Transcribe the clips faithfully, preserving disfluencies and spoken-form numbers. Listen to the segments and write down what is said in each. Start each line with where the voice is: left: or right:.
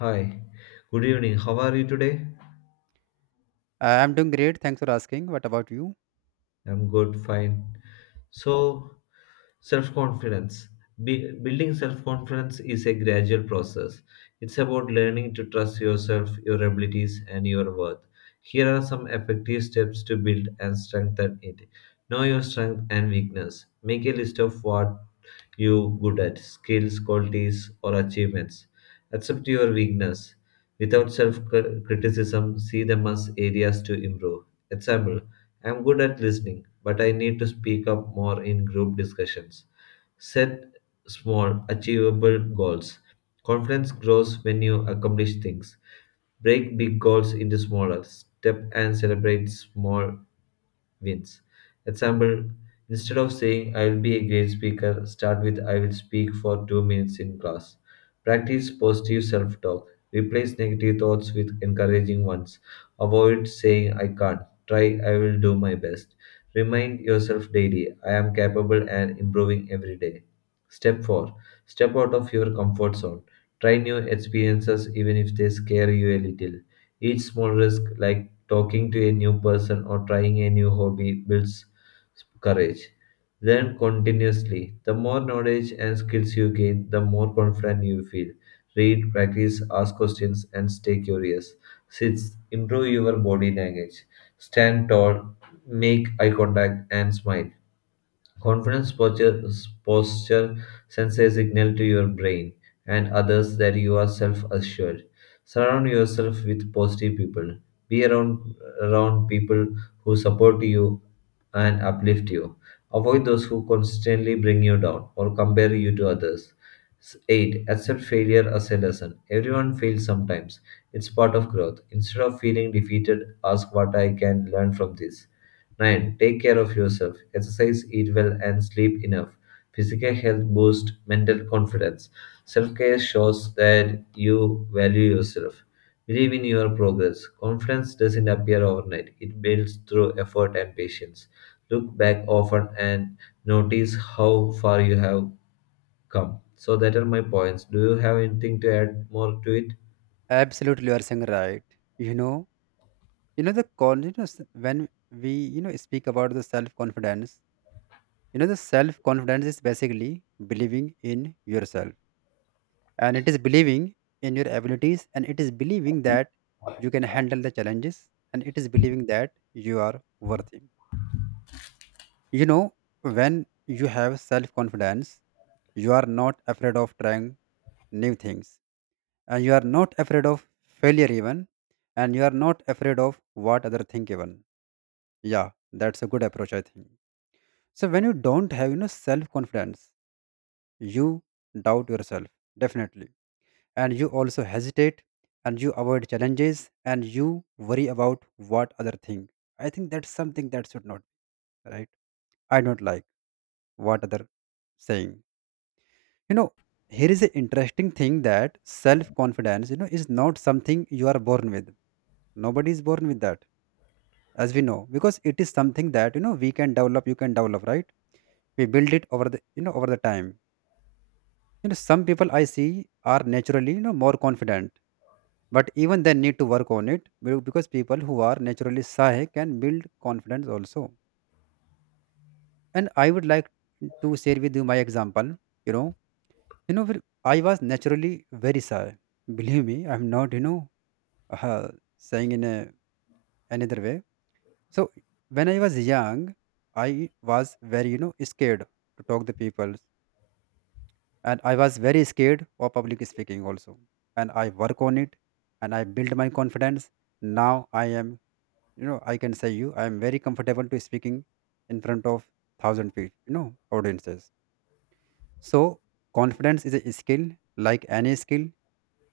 left: Hi, good evening. How are you today?
right: I am doing great. Thanks for asking. What about you?
left: I'm good, fine. So, self confidence. Be- building self confidence is a gradual process. It's about learning to trust yourself, your abilities, and your worth. Here are some effective steps to build and strengthen it. Know your strength and weakness. Make a list of what you good at, skills, qualities, or achievements. Accept your weakness. Without self criticism, see them as areas to improve. Example, I am good at listening, but I need to speak up more in group discussions. Set small, achievable goals. Confidence grows when you accomplish things. Break big goals into smaller. Step and celebrate small wins. Example, instead of saying I will be a great speaker, start with I will speak for two minutes in class. Practice positive self talk. Replace negative thoughts with encouraging ones. Avoid saying I can't. Try I will do my best. Remind yourself daily I am capable and improving every day. Step four. Step out of your comfort zone. Try new experiences even if they scare you a little. Each small risk, like talking to a new person or trying a new hobby, builds courage. Learn continuously. The more knowledge and skills you gain, the more confident you feel. Read, practice, ask questions, and stay curious. Sixth, improve your body language. Stand tall, make eye contact, and smile. Confidence posture, posture, sends a signal to your brain and others that you are self assured. Surround yourself with positive people. Be around, around people who support you and uplift you. Avoid those who constantly bring you down or compare you to others. S- eight. Accept failure as a lesson. Everyone fails sometimes. It's part of growth. Instead of feeling defeated, ask what I can learn from this. nine. Take care of yourself. Exercise, eat well, and sleep enough. Physical health boosts mental confidence. Self care shows that you value yourself. Believe in your progress. Confidence doesn't appear overnight, it builds through effort and patience. Look back often and notice how far you have come. So, that are my points. Do you have anything to add more to it?
right: Absolutely, you are saying right. You know, you know the confidence when we you know speak about the self confidence. You know the self confidence is basically believing in yourself, and it is believing in your abilities, and it is believing that you can handle the challenges, and it is believing that you are worthy. You know when you have self confidence, you are not afraid of trying new things, and you are not afraid of failure even, and you are not afraid of what other think even. Yeah, that's a good approach I think. So when you don't have you know self confidence, you doubt yourself, definitely, and you also hesitate and you avoid challenges and you worry about what other think. I think that's something that should not be, right? I don't like what other saying. You know here is an interesting thing, that self confidence you know is not something you are born with. Nobody is born with that, as we know, because it is something that you know we can develop, you can develop, right? We build it over the you know over the time. You know some people I see are naturally you know more confident, but even they need to work on it be- because people who are naturally shy can build confidence also. And I would like to share with you my example. You know you know where I was naturally very shy, believe me, I'm not you know uh, saying in a another way. So when I was young, I was very, you know, scared to talk to people. And I was very scared of public speaking also. And I work on it and I build my confidence. Now I am, you know, I can say you, I am very comfortable to speaking in front of thousand people, you know, audiences. So confidence is a skill like any skill.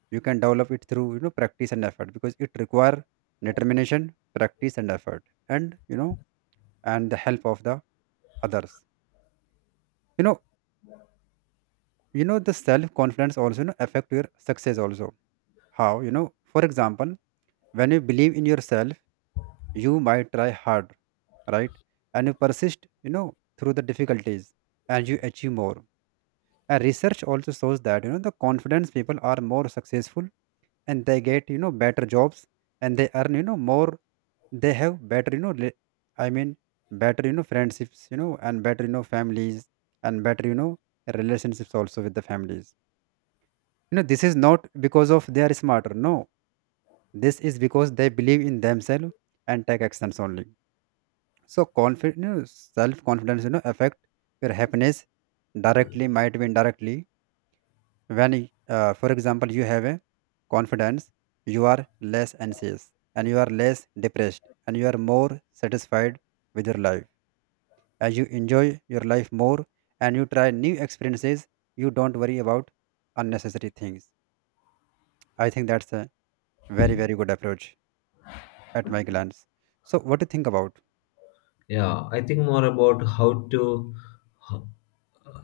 right: You can develop it through, you know, practice and effort, because it require determination, practice and effort, and, you know, and the help of the others. You know you know the self confidence also you know, affect your success also. How? You know for example, when you believe in yourself, you might try hard, right, and you persist you know through the difficulties and you achieve more. And research also shows that you know the confidence people are more successful, and they get you know better jobs, and they earn you know more. They have better you know rela- i mean better you know friendships, you know and better you know families, and better you know relationships also with the families. You know this is not because of they are smarter, no, this is because they believe in themselves and take actions only. So confidence, you know, self confidence you know affect your happiness, directly might be indirectly. When uh, for example you have a confidence, you are less anxious and you are less depressed and you are more satisfied with your life, as you enjoy your life more and you try new experiences, you don't worry about unnecessary things. I think that's a very very good approach at my glance. So what do you think about?
left: Yeah, I think more about how to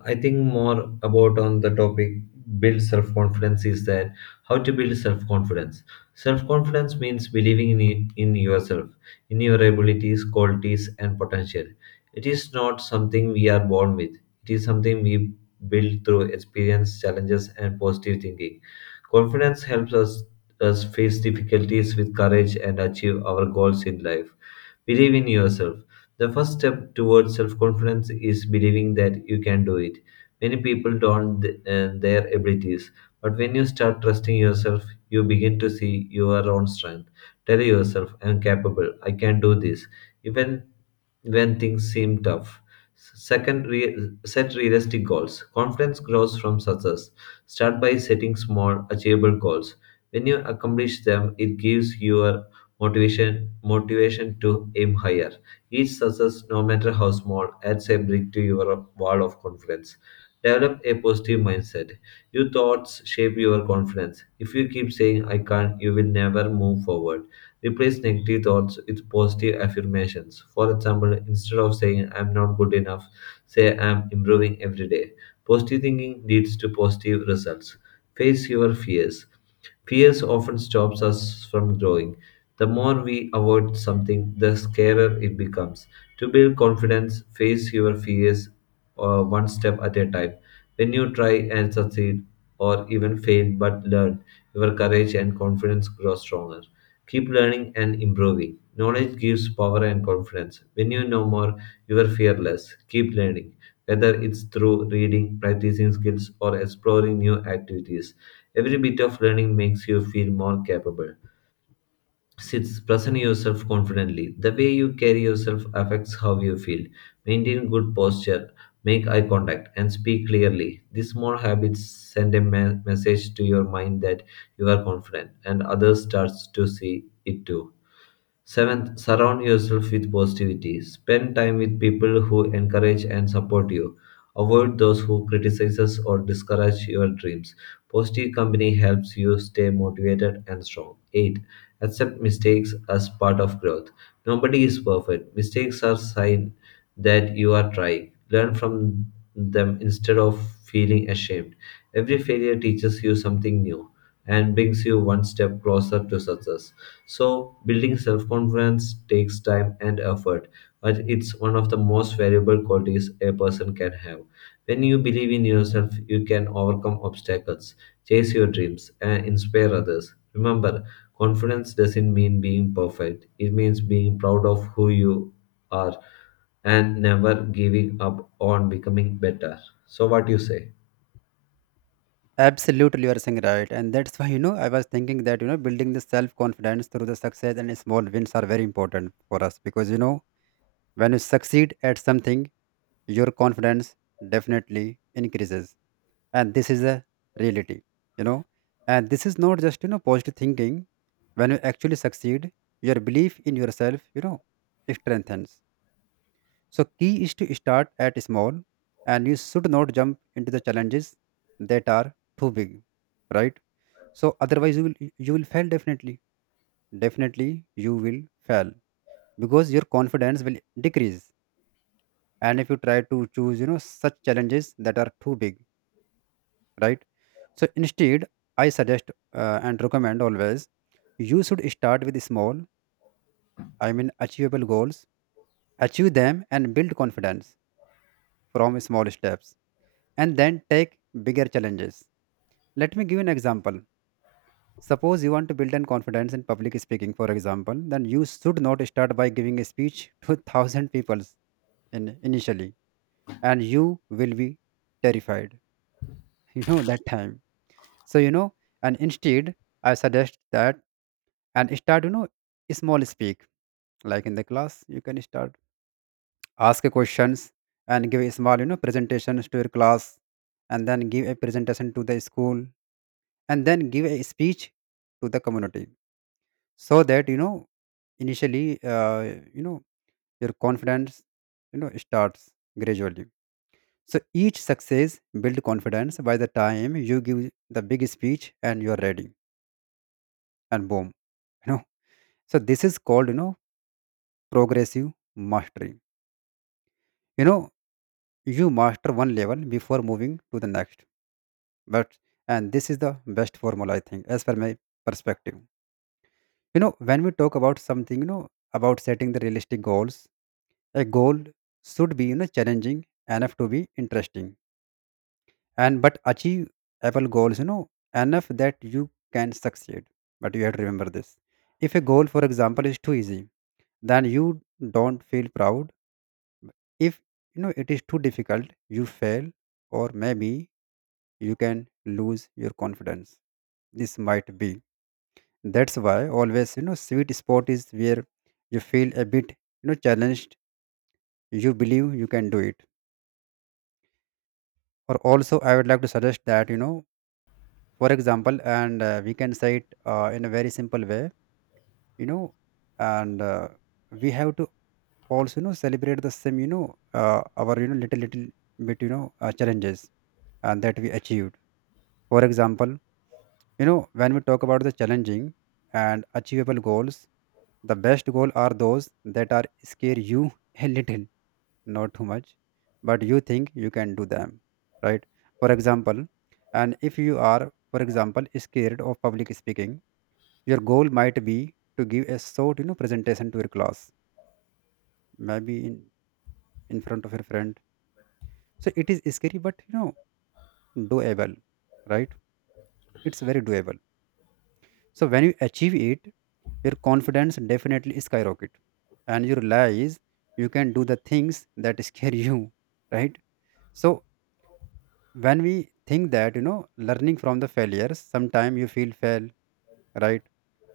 left: I think more about on the topic build self confidence is that how to build self confidence. Self confidence means believing in it, in yourself, in your abilities, qualities, and potential. It is not something we are born with. It is something we build through experience, challenges, and positive thinking. Confidence helps us us face difficulties with courage and achieve our goals in life. Believe in yourself. The first step towards self confidence is believing that you can do it. Many people don't th- uh, their abilities, but when you start trusting yourself, you begin to see your own strength. Tell yourself, I'm capable, I can do this, even when things seem tough. Second, re- set realistic goals. Confidence grows from success. Start by setting small, achievable goals. When you accomplish them, it gives your motivation motivation to aim higher. Each success, no matter how small, adds a brick to your wall of confidence. Develop a positive mindset. Your thoughts shape your confidence. If you keep saying, I can't, you will never move forward. Replace negative thoughts with positive affirmations. For example, instead of saying, I'm not good enough, say, I'm improving every day. Positive thinking leads to positive results. Face your fears. Fears often stops us from growing. The more we avoid something, the scarier it becomes. To build confidence, face your fears uh, one step at a time. When you try and succeed, or even fail but learn, your courage and confidence grow stronger. Keep learning and improving. Knowledge gives power and confidence. When you know more, you are fearless. Keep learning, whether it's through reading, practicing skills, or exploring new activities. Every bit of learning makes you feel more capable. Six, present yourself confidently. The way you carry yourself affects how you feel. Maintain good posture, make eye contact, and speak clearly. These small habits send a me- message to your mind that you are confident, and others starts to see it too. Seventh, surround yourself with positivity. Spend time with people who encourage and support you. Avoid those who criticize or discourage your dreams. Positive company helps you stay motivated and strong. eight. Accept mistakes as part of growth. Nobody is perfect. Mistakes are sign that you are trying. Learn from them instead of feeling ashamed. Every failure teaches you something new and brings you one step closer to success. So, building self confidence takes time and effort, but it's one of the most valuable qualities a person can have. When you believe in yourself, you can overcome obstacles, chase your dreams, and inspire others. Remember, confidence doesn't mean being perfect, it means being proud of who you are and never giving up on becoming better. So, what do you say?
right: Absolutely, you are saying right, and that's why you know I was thinking that you know building the self confidence through the success and small wins are very important for us, because you know when you succeed at something, your confidence definitely increases, and this is a reality, you know, and this is not just you know positive thinking. When you actually succeed, your belief in yourself, you know, strengthens. So key is to start at small, and you should not jump into the challenges that are too big, right? So otherwise you will you will fail, definitely. Definitely you will fail, because your confidence will decrease. And if you try to choose, you know, such challenges that are too big, right? So instead, I suggest uh, and recommend always you should start with small, I mean achievable goals, achieve them and build confidence from small steps and then take bigger challenges. Let me give you an example. Suppose you want to build an confidence in public speaking, for example, then you should not start by giving a speech to thousand people in, initially, and you will be terrified. You know that time. So you know, and instead, I suggest that and start. You know, small speak, like in the class. You can start ask questions and give a small you know presentations to your class, and then give a presentation to the school, and then give a speech to the community, so that you know initially uh, you know your confidence you know starts gradually. So each success build confidence by the time you give the big speech and you're ready and boom. you know so this is called you know progressive mastery. you know you master one level before moving to the next, but, and this is the best formula I think as per my perspective. You know when we talk about something, you know about setting the realistic goals, a goal should be you know challenging enough to be interesting and but achievable goals, you know enough that you can succeed. But you have to remember this. If a goal for example is too easy, then you don't feel proud. If you know it is too difficult you fail, or maybe you can lose your confidence, this might be. That's why always you know sweet spot is where you feel a bit you know challenged, you believe you can do it. Or also I would like to suggest that you know for example, and uh, we can say it uh, in a very simple way, you know and uh, we have to also you know celebrate the same, you know uh, our you know little little bit you know uh, challenges and that we achieved, for example. You know, when we talk about the challenging and achievable goals, the best goal are those that are scare you a little, not too much, but you think you can do them, right? For example, and if you are, for example, scared of public speaking, your goal might be to give a short, you know, presentation to your class, maybe in in front of your friend. So it is scary, but you know, doable, right? It's very doable. So when you achieve it, your confidence definitely skyrocket, and you realize you can do the things that scare you, right? So when we think that you know learning from the failures, sometime you feel fail, right?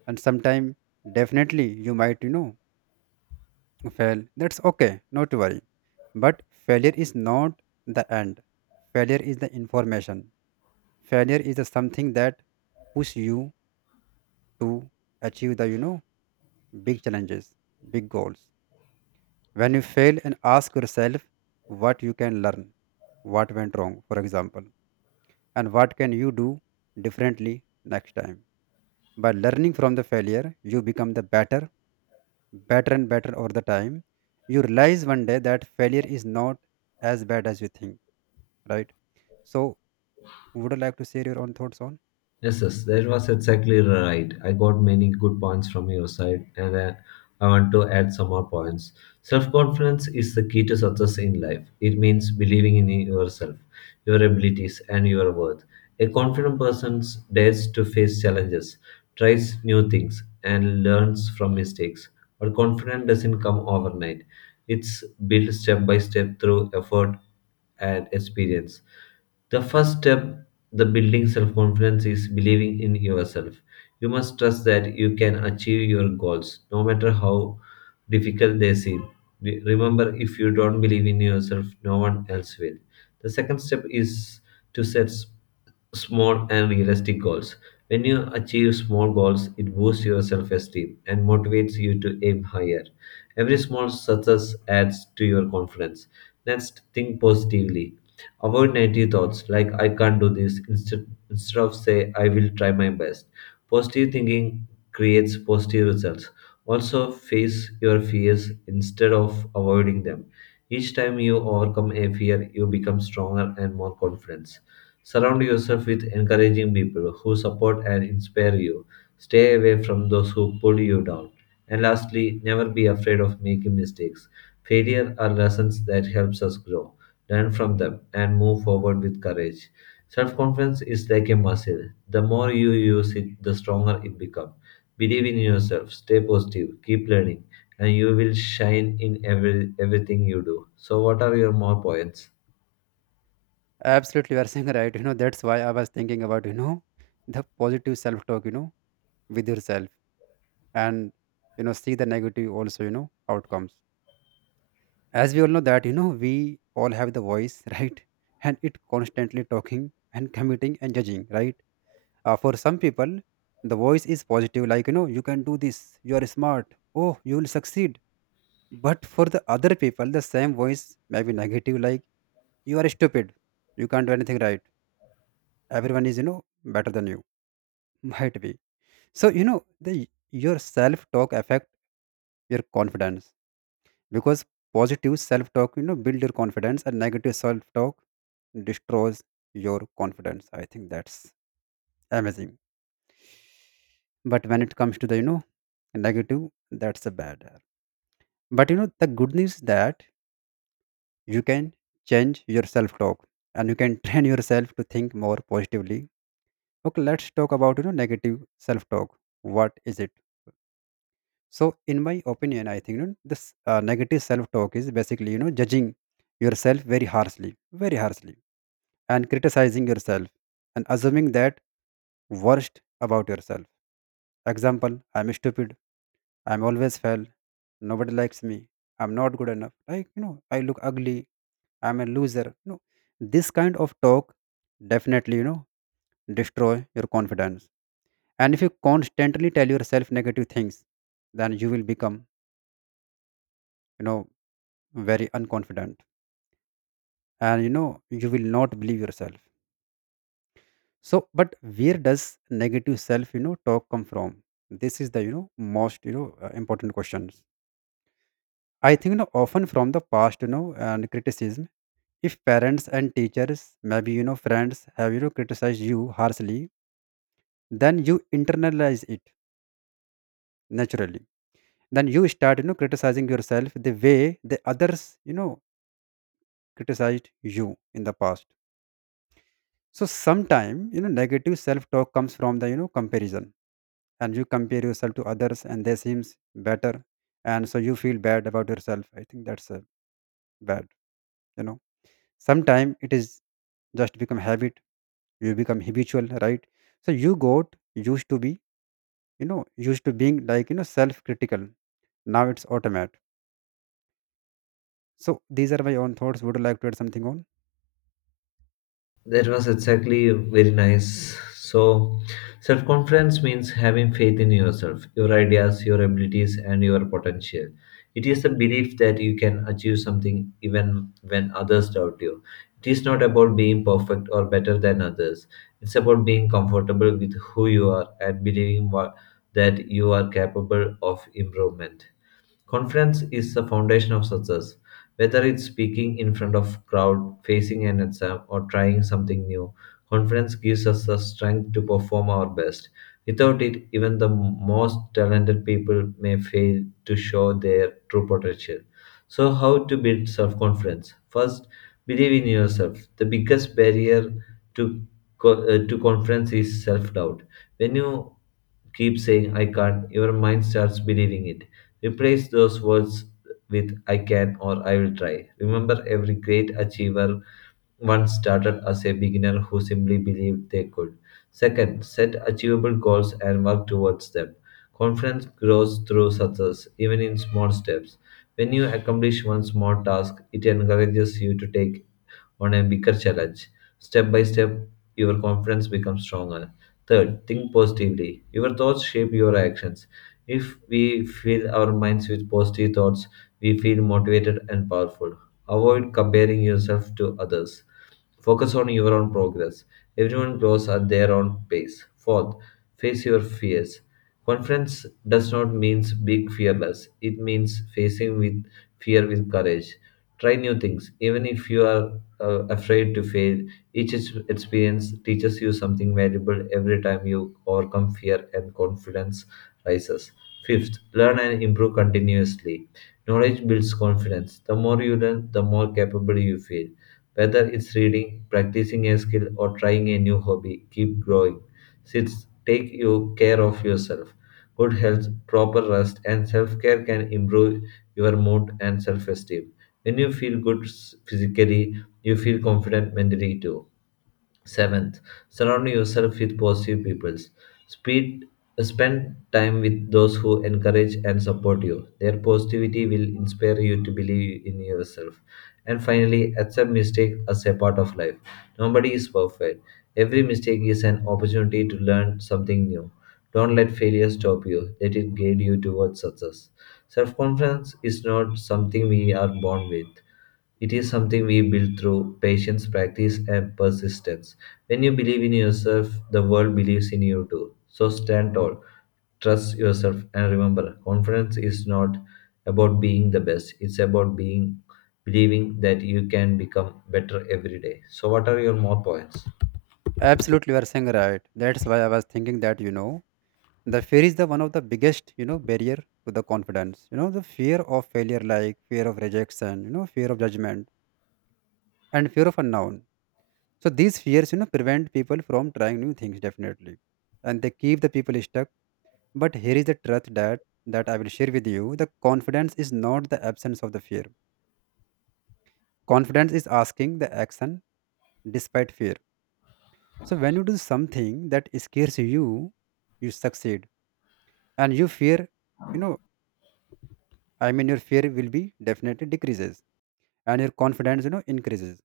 right: And sometime definitely you might you know fail. That's okay, not to worry. But failure is not the end. Failure is the information. Failure is the something that push you to achieve the you know big challenges, big goals. When you fail and ask yourself what you can learn, what went wrong, for example, and what can you do differently next time. By learning from the failure, you become the better, better and better over the time. You realize one day that failure is not as bad as you think, right? So, would you like to share your own thoughts on?
left: Yes, yes, that was exactly right. I got many good points from your side, and uh, I want to add some more points. Self confidence is the key to success in life, it means believing in yourself your abilities, and your worth. A confident person dares to face challenges, tries new things, and learns from mistakes. But confidence doesn't come overnight. It's built step by step through effort and experience. The first step the building self confidence is believing in yourself. You must trust that you can achieve your goals no matter how difficult they seem. Re- Remember, if you don't believe in yourself no one else will. The second step is to set s- small and realistic goals. When you achieve small goals, it boosts your self esteem and motivates you to aim higher. Every small success adds to your confidence. Next, think positively. Avoid negative thoughts like I can't do this instead, instead of say I will try my best. Positive thinking creates positive results. Also, face your fears instead of avoiding them. Each time you overcome a fear, you become stronger and more confident. Surround yourself with encouraging people who support and inspire you. Stay away from those who pull you down. And lastly, never be afraid of making mistakes. Failure are lessons that helps us grow. Learn from them and move forward with courage. Self-confidence is like a muscle. The more you use it, the stronger it becomes. Believe in yourself, stay positive, keep learning, and you will shine in every, everything you do. So, what are your more points?
right: Absolutely, you are saying right. You know, that's why I was thinking about, you know, the positive self talk, you know, with yourself, and you know see the negative also you know outcomes. As we all know that you know we all have the voice, right, and it constantly talking and committing and judging, right? Uh, for some people the voice is positive, like you know you can do this, you are smart, oh you will succeed. But for the other people the same voice may be negative, like you are stupid, you can't do anything, right, everyone is you know better than you, might be. So you know the your self talk affect your confidence, because positive self-talk you know build your confidence and negative self-talk destroys your confidence. I think that's amazing. But when it comes to the you know negative, that's a bad air. But you know the good news is that you can change your self-talk and you can train yourself to think more positively. Okay, let's talk about you know negative self-talk, what is it. So in my opinion I think, you know, this uh, negative self-talk is basically you know judging yourself very harshly, very harshly and criticizing yourself and assuming that worst about yourself. Example, I'm stupid, I'm always fail, nobody likes me, I'm not good enough. Like, you know, I look ugly, I'm a loser. No, this kind of talk, definitely, you know, destroy your confidence. And if you constantly tell yourself negative things, then you will become, you know, very unconfident. And you know, you will not believe yourself. So, but where does negative self, you know, talk come from? This is the, you know, most, you know, uh, important questions. I think, you know, often from the past, you know, and criticism. If parents and teachers, maybe, you know, friends have, you know, criticized you harshly, then you internalize it naturally. Then you start, you know, criticizing yourself the way the others, you know, criticized you in the past. So, sometime, you know, negative self talk comes from the, you know, comparison, and you compare yourself to others and they seems better, and so you feel bad about yourself. I think that's uh, bad you know Sometime it is just become habit. You become habitual, right? So you got used to be you know used to being like you know self critical. Now it's automatic. So these are my own thoughts. Would you like to add something on?
left: That was exactly very nice. So, self confidence means having faith in yourself, your ideas, your abilities, and your potential. It is the belief that you can achieve something even when others doubt you. It is not about being perfect or better than others, it's about being comfortable with who you are and believing what, that you are capable of improvement. Confidence is the foundation of success. Whether it's speaking in front of crowd, facing an exam, or trying something new, confidence gives us the strength to perform our best. Without it, even the most talented people may fail to show their true potential. So, how to build self confidence? First, believe in yourself. The biggest barrier to, co- uh, to confidence is self doubt. When you keep saying I can't, your mind starts believing it. Replace those words with I can or I will try. Remember, every great achiever one started as a beginner who simply believed they could. Second, set achievable goals and work towards them. Confidence grows through success, even in small steps. When you accomplish one small task, it encourages you to take on a bigger challenge. Step by step, your confidence becomes stronger. Third, think positively. Your thoughts shape your actions. If we fill our minds with positive thoughts, we feel motivated and powerful. Avoid comparing yourself to others. Focus on your own progress. Everyone grows at their own pace. Fourth, face your fears. Confidence does not mean being fearless. It means facing with fear with courage. Try new things, even if you are uh, afraid to fail. Each ex- experience teaches you something valuable every time you overcome fear and confidence rises. Fifth, learn and improve continuously. Knowledge builds confidence. The more you learn, the more capable you feel. Whether it's reading, practicing a skill, or trying a new hobby, keep growing. Six, take you care of yourself. Good health, proper rest, and self care can improve your mood and self esteem. When you feel good s- physically, you feel confident mentally too. Seventh, surround yourself with positive people. Speed, spend time with those who encourage and support you. Their positivity will inspire you to believe in yourself. And finally, accept mistakes as a part of life. Nobody is perfect. Every mistake is an opportunity to learn something new. Don't let failure stop you. Let it guide you towards success. Self-confidence is not something we are born with. It is something we build through patience, practice, and persistence. When you believe in yourself, the world believes in you too. So stand tall, trust yourself, and remember confidence is not about being the best, it's about being believing that you can become better every day. So, what are your more points?
right: Absolutely, you are saying right. That's why I was thinking that you know The fear is the one of the biggest you know barrier to the confidence. You know the fear of failure, like fear of rejection, you know fear of judgment, and fear of unknown. So these fears, you know, prevent people from trying new things definitely, and they keep the people stuck. But here is the truth that that I will share with you: the confidence is not the absence of the fear. Confidence is asking the action despite fear. So when you do something that scares you, you succeed, and you fear, you know, I mean, your fear will be definitely decreases, and your confidence, you know, increases.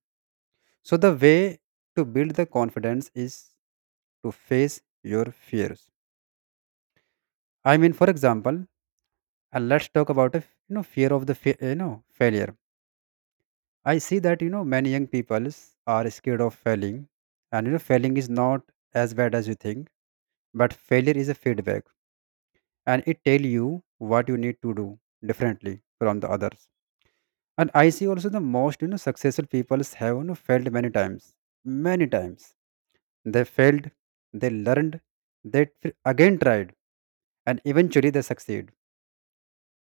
right: So the way to build the confidence is to face your fears. I mean, for example, uh, let's talk about a f- you know fear of the fa- you know failure. I see that you know many young people are scared of failing, and you know failing is not as bad as you think, but failure is a feedback, and it tell you what you need to do differently from the others. And I see also the most you know successful people have you know failed many times, many times. They failed, they learned, they f- again tried, and eventually they succeed.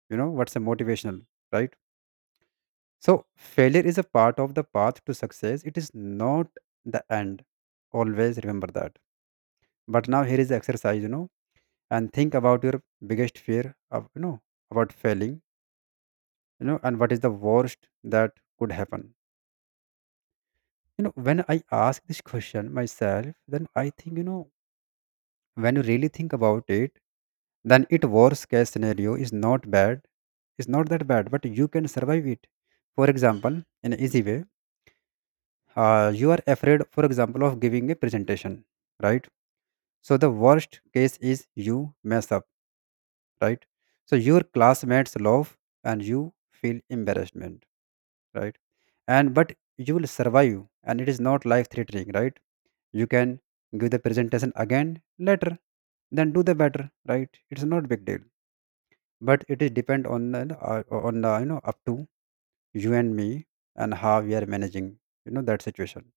right: You know what's a motivational, right? So, failure is a part of the path to success. It is not the end. Always remember that. But now here is the exercise, you know, and think about your biggest fear of, you know, about failing, you know, and what is the worst that could happen. You know, when I ask this question myself, then I think, you know, when you really think about it, then it worst case scenario is not bad. It's not that bad, but you can survive it. For example, in an easy way, uh, you are afraid, for example, of giving a presentation, right? So the worst case is you mess up, right. So your classmates laugh and you feel embarrassment, right. And but you will survive, and it is not life threatening, right. You can give the presentation again later, then do the better, right. It's not big deal. But it is depend on the uh, on the you know up to you and me, and how we are managing you know that situation.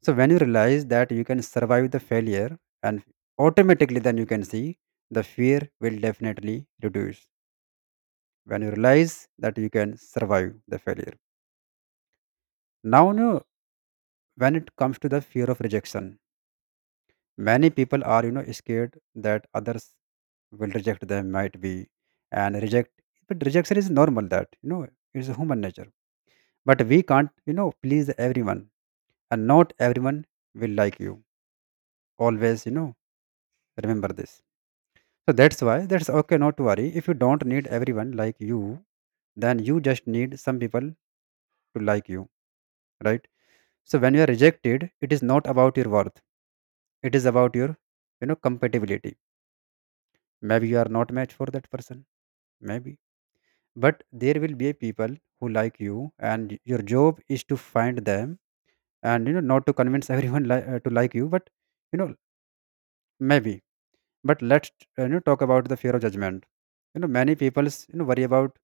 right: So when you realize that you can survive the failure, and automatically then you can see the fear will definitely reduce. When you realize that you can survive the failure. Now, you know, when it comes to the fear of rejection, many people are, you know, scared that others will reject them, might be, and reject. But rejection is normal that you know It's a human nature. But we can't, you know, please everyone, and not everyone will like you. Always, you know, remember this. So that's why that's okay, not to worry. If you don't need everyone like you, then you just need some people to like you, right? So when you are rejected, it is not about your worth. It is about your, you know, compatibility. Maybe you are not match for that person. Maybe. But there will be people who like you, and your job is to find them, and you know, not to convince everyone li- uh, to like you, but you know, maybe. But let's uh, you know talk about the fear of judgment. You know, many people's you know worry about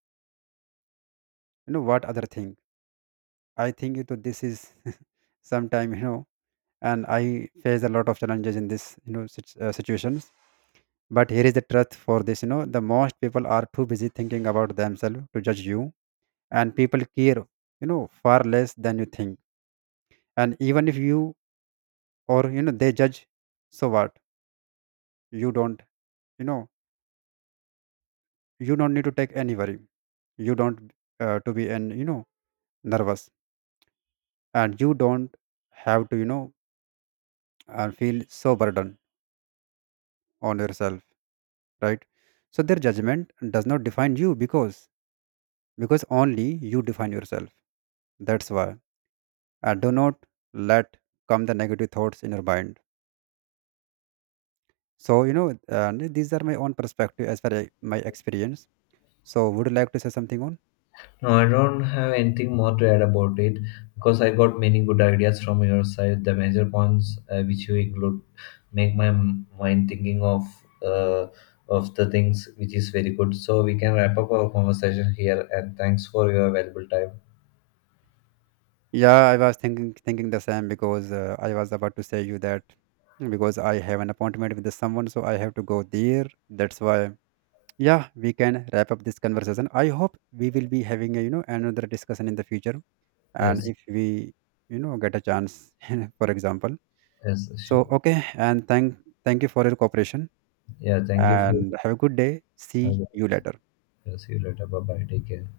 right: you know what other think. I think you know, this is sometime you know, and I face a lot of challenges in this you know sit- uh, situations. But here is the truth for this: you know, the most people are too busy thinking about themselves to judge you, and people care you know far less than you think. And even if you or you know they judge, so what? You don't you know you don't need to take any worry. You don't, uh, to be, and you know nervous, and you don't have to you know uh, feel so burdened on yourself, right? So their judgment does not define you, because because only you define yourself. That's why I do not let come the negative thoughts in your mind. So you know uh, these are my own perspective as far as my experience. So would you like to say something on?
left: No, I don't have anything more to add about it because I got many good ideas from your side. The major points uh, which you include make my m- mind thinking of uh, of the things which is very good. So we can wrap up our conversation here. And thanks for your valuable time.
right: Yeah, I was thinking thinking the same because uh, I was about to say you that, because I have an appointment with someone, so I have to go there, that's why. Yeah, we can wrap up this conversation. I hope we will be having a you know another discussion in the future, and
left: Yes,
right: if we you know get a chance for example.
left: yes,
right: So
left: sure.
right: okay, and thank thank you for your cooperation,
left: Yeah, thank you for.
right: and have a good day. See you later.
left: Yes, see you later. Bye bye. Take care.